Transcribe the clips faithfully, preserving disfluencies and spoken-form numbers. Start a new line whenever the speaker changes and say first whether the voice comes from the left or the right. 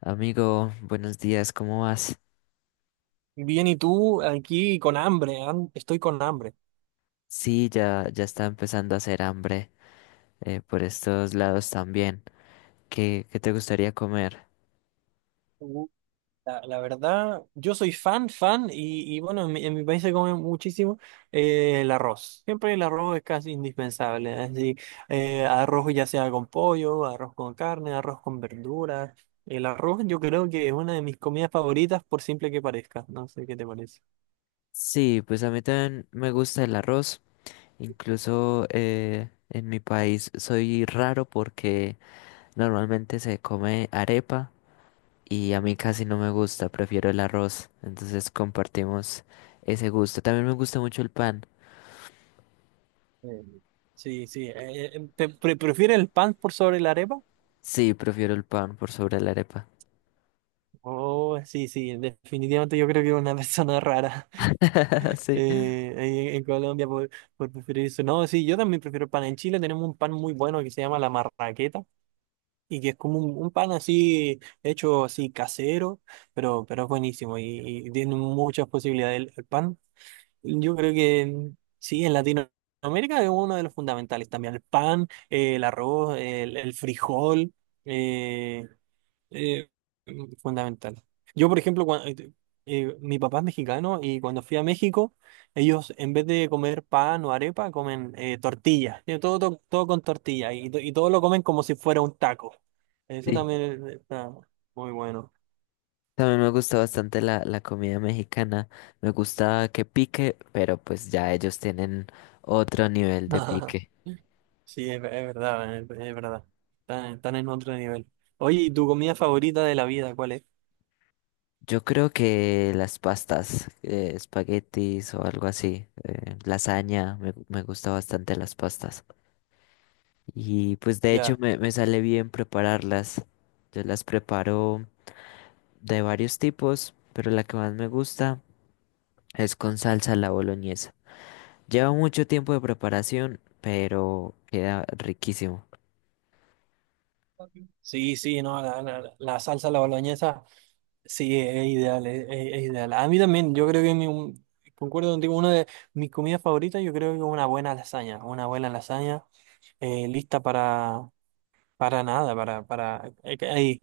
left: Amigo, buenos días, ¿cómo vas?
right: Bien, ¿y tú aquí con hambre? am- Estoy con hambre.
left: Sí, ya, ya está empezando a hacer hambre eh, por estos lados también. ¿Qué, qué te gustaría comer?
right: Uh, La, la verdad, yo soy fan, fan, y, y bueno, en mi, en mi país se come muchísimo eh, el arroz. Siempre el arroz es casi indispensable. Así, eh, arroz ya sea con pollo, arroz con carne, arroz con verduras. El arroz yo creo que es una de mis comidas favoritas, por simple que parezca. No sé qué te parece.
left: Sí, pues a mí también me gusta el arroz. Incluso eh, en mi país soy raro porque normalmente se come arepa y a mí casi no me gusta, prefiero el arroz. Entonces compartimos ese gusto. También me gusta mucho el pan.
right: eh, Sí, sí. eh, eh, ¿te pre- prefieres el pan por sobre la arepa?
left: Sí, prefiero el pan por sobre la arepa.
right: Oh, sí, sí, definitivamente yo creo que es una persona rara.
left: Sí.
right: eh, ahí en en Colombia por, por preferir eso. No, sí, yo también prefiero el pan. En Chile tenemos un pan muy bueno que se llama la marraqueta y que es como un, un pan así hecho así casero, pero, pero es buenísimo y, y tiene muchas posibilidades el, el pan. Yo creo que sí, en Latinoamérica es uno de los fundamentales también. El pan, eh, el arroz, el, el frijol. eh, eh, fundamental. Yo, por ejemplo, cua- eh, eh, mi papá es mexicano y cuando fui a México, ellos en vez de comer pan o arepa, comen eh, tortilla. Tiene Todo, todo, todo con tortilla y, to- y todo lo comen como si fuera un taco. Eso
left: Sí.
right: también está muy bueno.
left: También me gusta bastante la, la comida mexicana. Me gusta que pique, pero pues ya ellos tienen otro nivel de pique.
right: Sí, es, es verdad, es, es verdad. Están, están en otro nivel. Oye, ¿y tu comida favorita de la vida cuál es?
left: Yo creo que las pastas, eh, espaguetis o algo así, eh, lasaña, me, gu- me gusta bastante las pastas. Y pues de hecho
right: Ya.
left: me, me sale bien prepararlas. Yo las preparo de varios tipos, pero la que más me gusta es con salsa a la boloñesa. Lleva mucho tiempo de preparación, pero queda riquísimo.
right: Sí, sí, no, la, la- la salsa, la boloñesa. Sí, es ideal, es, es- es ideal. A mí también, yo creo que mi, un- concuerdo contigo, una de mis comidas favoritas, yo creo que es una buena lasaña, una buena lasaña eh, lista para, para nada, para, para eh, que- ahí,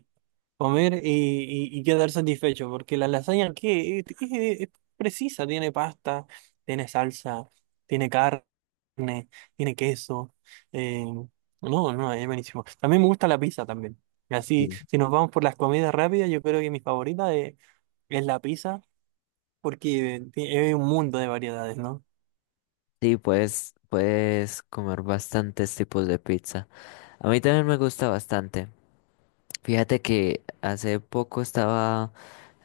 right: comer y, y- y quedar satisfecho, porque la lasaña que es, es- es precisa, tiene pasta, tiene salsa, tiene carne, tiene queso. eh, no, no, es buenísimo. También me gusta la pizza también. Así, si nos vamos por las comidas rápidas, yo creo que mi favorita es es la pizza, porque ti- hay un mundo de variedades, ¿no?
left: Sí, puedes, puedes comer bastantes tipos de pizza. A mí también me gusta bastante. Fíjate que hace poco estaba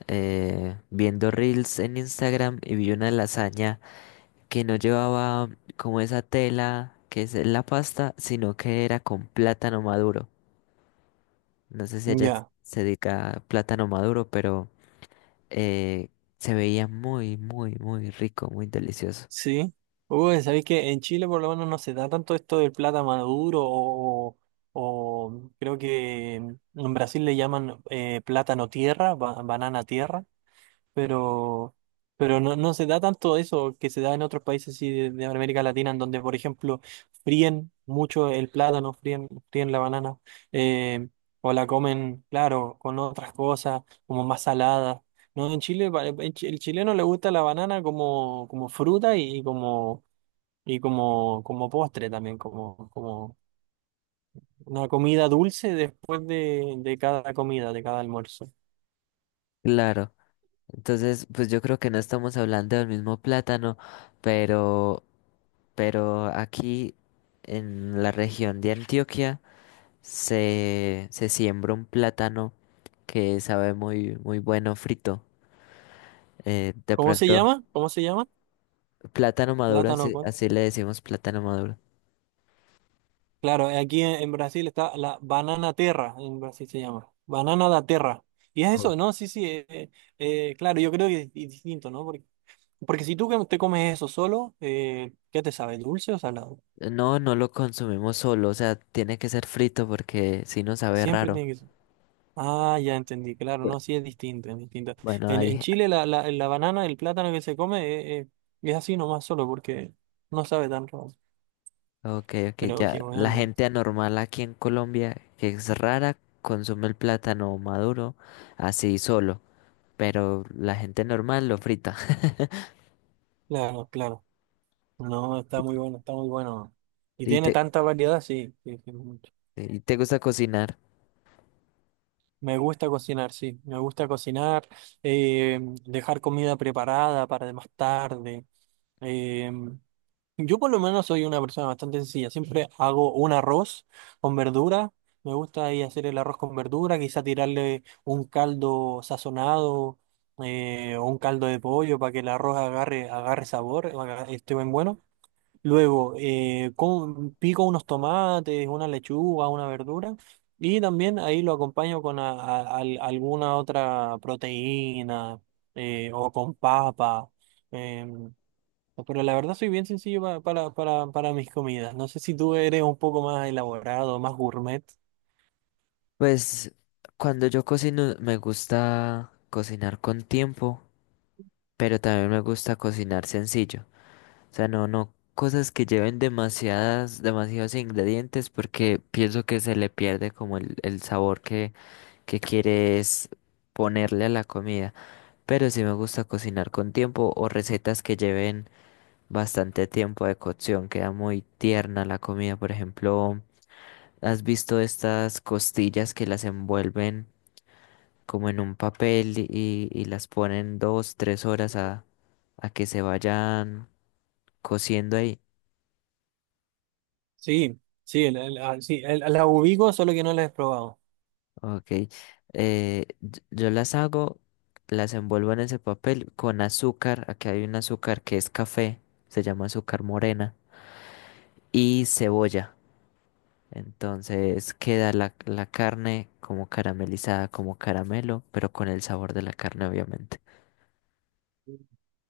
left: eh, viendo reels en Instagram y vi una lasaña que no llevaba como esa tela que es la pasta, sino que era con plátano maduro. No sé si allá
right: Ya,
left: se dedica a plátano maduro, pero eh, se veía muy, muy, muy rico, muy delicioso.
right: sí. Uy, sabéis que en Chile por lo menos no se da tanto esto del plátano maduro o, o creo que en Brasil le llaman eh, plátano tierra, ba- banana tierra. pero, pero no, no se da tanto eso que se da en otros países así de, de América Latina, en donde, por ejemplo, fríen mucho el plátano, fríen, fríen la banana, eh, o la comen, claro, con otras cosas, como más salada. No, en Chile, pa- eh, en chi- el chileno le gusta la banana como, como fruta y y como, y como, como postre también, como, como una comida dulce después de, de cada comida, de cada almuerzo.
left: Claro. Entonces, pues yo creo que no estamos hablando del mismo plátano, pero, pero aquí en la región de Antioquia se, se siembra un plátano que sabe muy, muy bueno frito. Eh, de
right: ¿Cómo se
left: pronto,
right: llama? ¿Cómo se llama?
left: plátano maduro,
right: Plátano
left: así,
right: con
left: así le decimos plátano maduro.
right: claro, eh, aquí en, en Brasil está la banana terra, en Brasil se llama, banana da terra. Y es
left: Oh.
right: eso, ¿no? Sí, sí, eh, eh, eh, claro, yo creo que es, di- distinto, ¿no? Porque, porque si tú que- te comes eso solo, eh, ¿qué te sabe? ¿Dulce o salado?
left: No, no lo consumimos solo, o sea, tiene que ser frito porque si no sabe
right: Siempre
left: raro.
right: tiene que ser. Ah, ya entendí, claro,
left: Bu-
right: no, sí es distinto, es distinto.
left: Bueno,
right: En, en
left: hay
right: Chile la, la, la banana, el plátano que se come eh, eh, es así nomás solo porque no sabe tan raro.
left: ok, ok,
right: Pero
left: ya.
right: qué
left: La
right: bueno,
left: gente anormal aquí en Colombia, que es rara, consume el plátano maduro así solo, pero la gente normal lo frita.
right: claro, claro. No, está muy bueno, está muy bueno. Y
left: ¿Y
right: tiene
left: te,
right: tanta variedad, sí. sí, sí.
left: y te gusta cocinar?
right: Me gusta cocinar, sí, me gusta cocinar, eh, dejar comida preparada para más tarde. Eh, yo por lo menos soy una persona bastante sencilla, siempre hago un arroz con verdura, me gusta ahí hacer el arroz con verdura, quizá tirarle un caldo sazonado eh, o un caldo de pollo para que el arroz agarre, agarre sabor, haga- esté bien bueno. Luego, eh, con- pico unos tomates, una lechuga, una verdura y también ahí lo acompaño con a- a- al- alguna otra proteína eh, o con papa. em, pero la verdad soy bien sencillo pa- para, para, para mis comidas. No sé si tú eres un poco más elaborado, más gourmet.
left: Pues cuando yo cocino me gusta cocinar con tiempo, pero también me gusta cocinar sencillo. O sea, no, no cosas que lleven demasiadas, demasiados ingredientes porque pienso que se le pierde como el, el sabor que, que quieres ponerle a la comida. Pero sí me gusta cocinar con tiempo o recetas que lleven bastante tiempo de cocción. Queda muy tierna la comida. Por ejemplo, ¿has visto estas costillas que las envuelven como en un papel y, y las ponen dos, tres horas a, a que se vayan cociendo ahí?
right: Sí, sí, el- el- ah, sí, el- la ubico, solo que no la he probado.
left: Ok. Eh, y- yo las hago, las envuelvo en ese papel con azúcar. Aquí hay un azúcar que es café, se llama azúcar morena y cebolla. Entonces queda la, la carne como caramelizada, como caramelo, pero con el sabor de la carne, obviamente.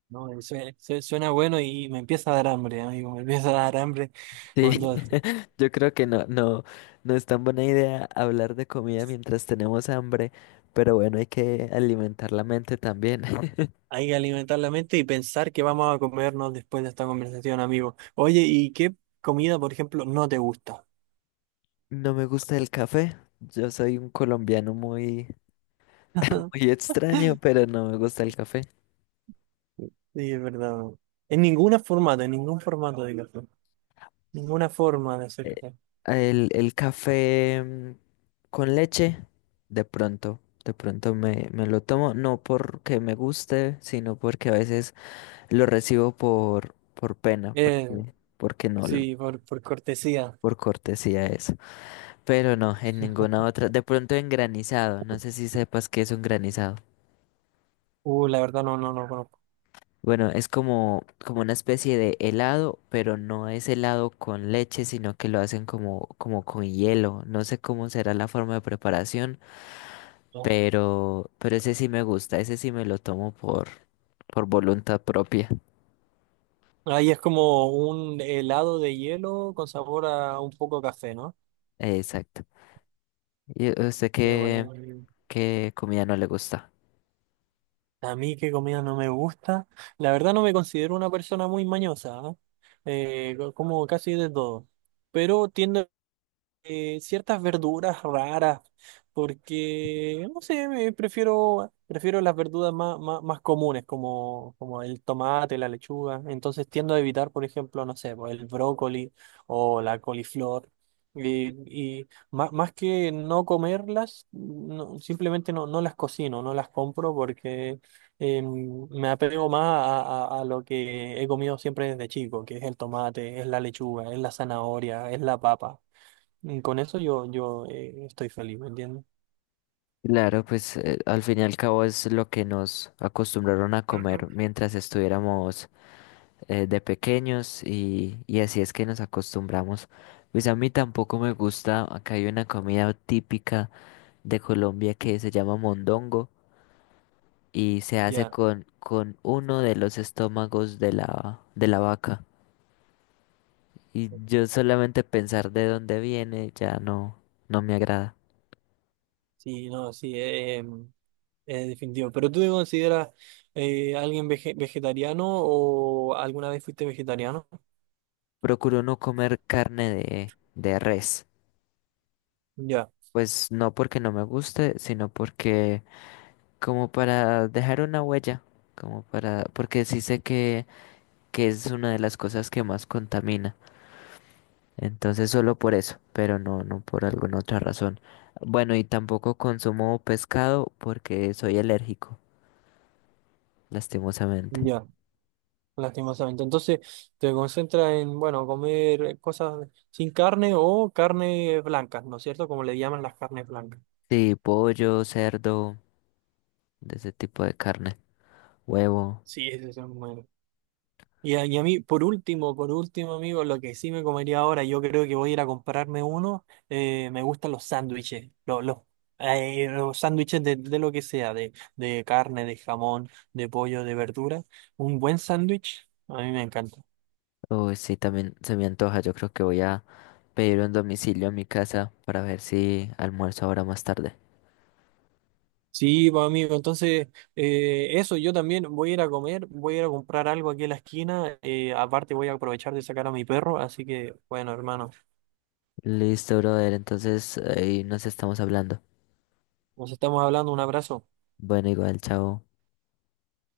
right: No, Sue- sue- suena bueno y me empieza a dar hambre, amigo, me empieza a dar hambre.
left: Sí, yo creo que no, no, no es tan buena idea hablar de comida mientras tenemos hambre, pero bueno, hay que alimentar la mente también.
right: Hay que alimentar la mente y pensar que vamos a comernos después de esta conversación, amigo. Oye, ¿y qué comida, por ejemplo, no te gusta?
left: No me gusta el café. Yo soy un colombiano muy, muy extraño, pero no me gusta el café.
right: Sí, es verdad. En ninguna formato, en ningún formato de café. Ninguna forma de hacer
left: Eh,
right: café.
left: El, el café mm, con leche, de pronto, de pronto me, me lo tomo, no porque me guste, sino porque a veces lo recibo por, por pena,
right: Eh,
left: porque, porque no, l-
right: sí, por, por cortesía.
left: por cortesía eso. Pero no, en ninguna otra. De pronto en granizado, no sé si sepas qué es un granizado.
right: Uh, la verdad no, no, no conozco.
left: Bueno, es como, como una especie de helado, pero no es helado con leche, sino que lo hacen como, como con hielo. No sé cómo será la forma de preparación.
right: No.
left: Pero, pero ese sí me gusta, ese sí me lo tomo por, por voluntad propia.
right: Ahí es como un helado de hielo con sabor a un poco a café, ¿no?
left: Exacto. ¿Y a usted
right: Qué
left: qué,
right: bueno.
left: qué comida no le gusta?
right: A mí qué comida no me gusta. La verdad no me considero una persona muy mañosa, ¿ah? Eh, co- como casi de todo. Pero tiendo eh, ciertas verduras raras, porque, no sé, me prefiero, prefiero las verduras más, más, más comunes, como, como el tomate, la lechuga. Entonces tiendo a evitar, por ejemplo, no sé, pues, el brócoli o la coliflor. Y, y más, más que no comerlas, no- simplemente no, no las cocino, no las compro porque eh, me apego más a, a- a lo que he comido siempre desde chico, que es el tomate, es la lechuga, es la zanahoria, es la papa. Y con eso yo, yo eh, estoy feliz, ¿me entiendes?
left: Claro, pues eh, al fin y al cabo es lo que nos acostumbraron a
right: Ujú.
left: comer mientras estuviéramos eh, de pequeños y, y así es que nos acostumbramos. Pues a mí tampoco me gusta, acá hay una comida típica de Colombia que se llama mondongo y se hace
right: Ya,
left: con, con uno de los estómagos de la, de la vaca. Y yo solamente pensar de dónde viene ya no, no me agrada.
right: sí, no, sí, eh, em, es definitivo. ¿Pero tú te consideras eh, alguien vege- vegetariano o alguna vez fuiste vegetariano?
left: Procuro no comer carne de, de res.
right: Ya,
left: Pues no porque no me guste, sino porque como para dejar una huella, como para, porque sí sé que, que es una de las cosas que más contamina. Entonces solo por eso, pero no, no por alguna otra razón. Bueno, y tampoco consumo pescado porque soy alérgico, lastimosamente.
right: ya, lastimosamente. Entonces, te concentras en, bueno, comer cosas sin carne o carne blancas, ¿no es cierto? Como le llaman las carnes blancas.
left: Sí, pollo, cerdo, de ese tipo de carne, huevo.
right: Sí, ese es el y a, y a mí, por último, por último, amigo, lo que sí me comería ahora, yo creo que voy a ir a comprarme uno. eh, me gustan los sándwiches, los, los, eh, los sándwiches de, de lo que sea, de, de carne, de jamón, de pollo, de verdura. Un buen sándwich, a mí me encanta.
left: Uy, sí, también se me antoja. Yo creo que voy a pedir un domicilio a mi casa para ver si almuerzo ahora más tarde.
right: Sí, pues, amigo, entonces, eh, eso, yo también voy a ir a comer, voy a ir a comprar algo aquí en la esquina. eh, aparte, voy a aprovechar de sacar a mi perro, así que, bueno, hermano,
left: Listo, brother. Entonces ahí nos estamos hablando.
right: nos estamos hablando, un abrazo.
left: Bueno, igual, chao.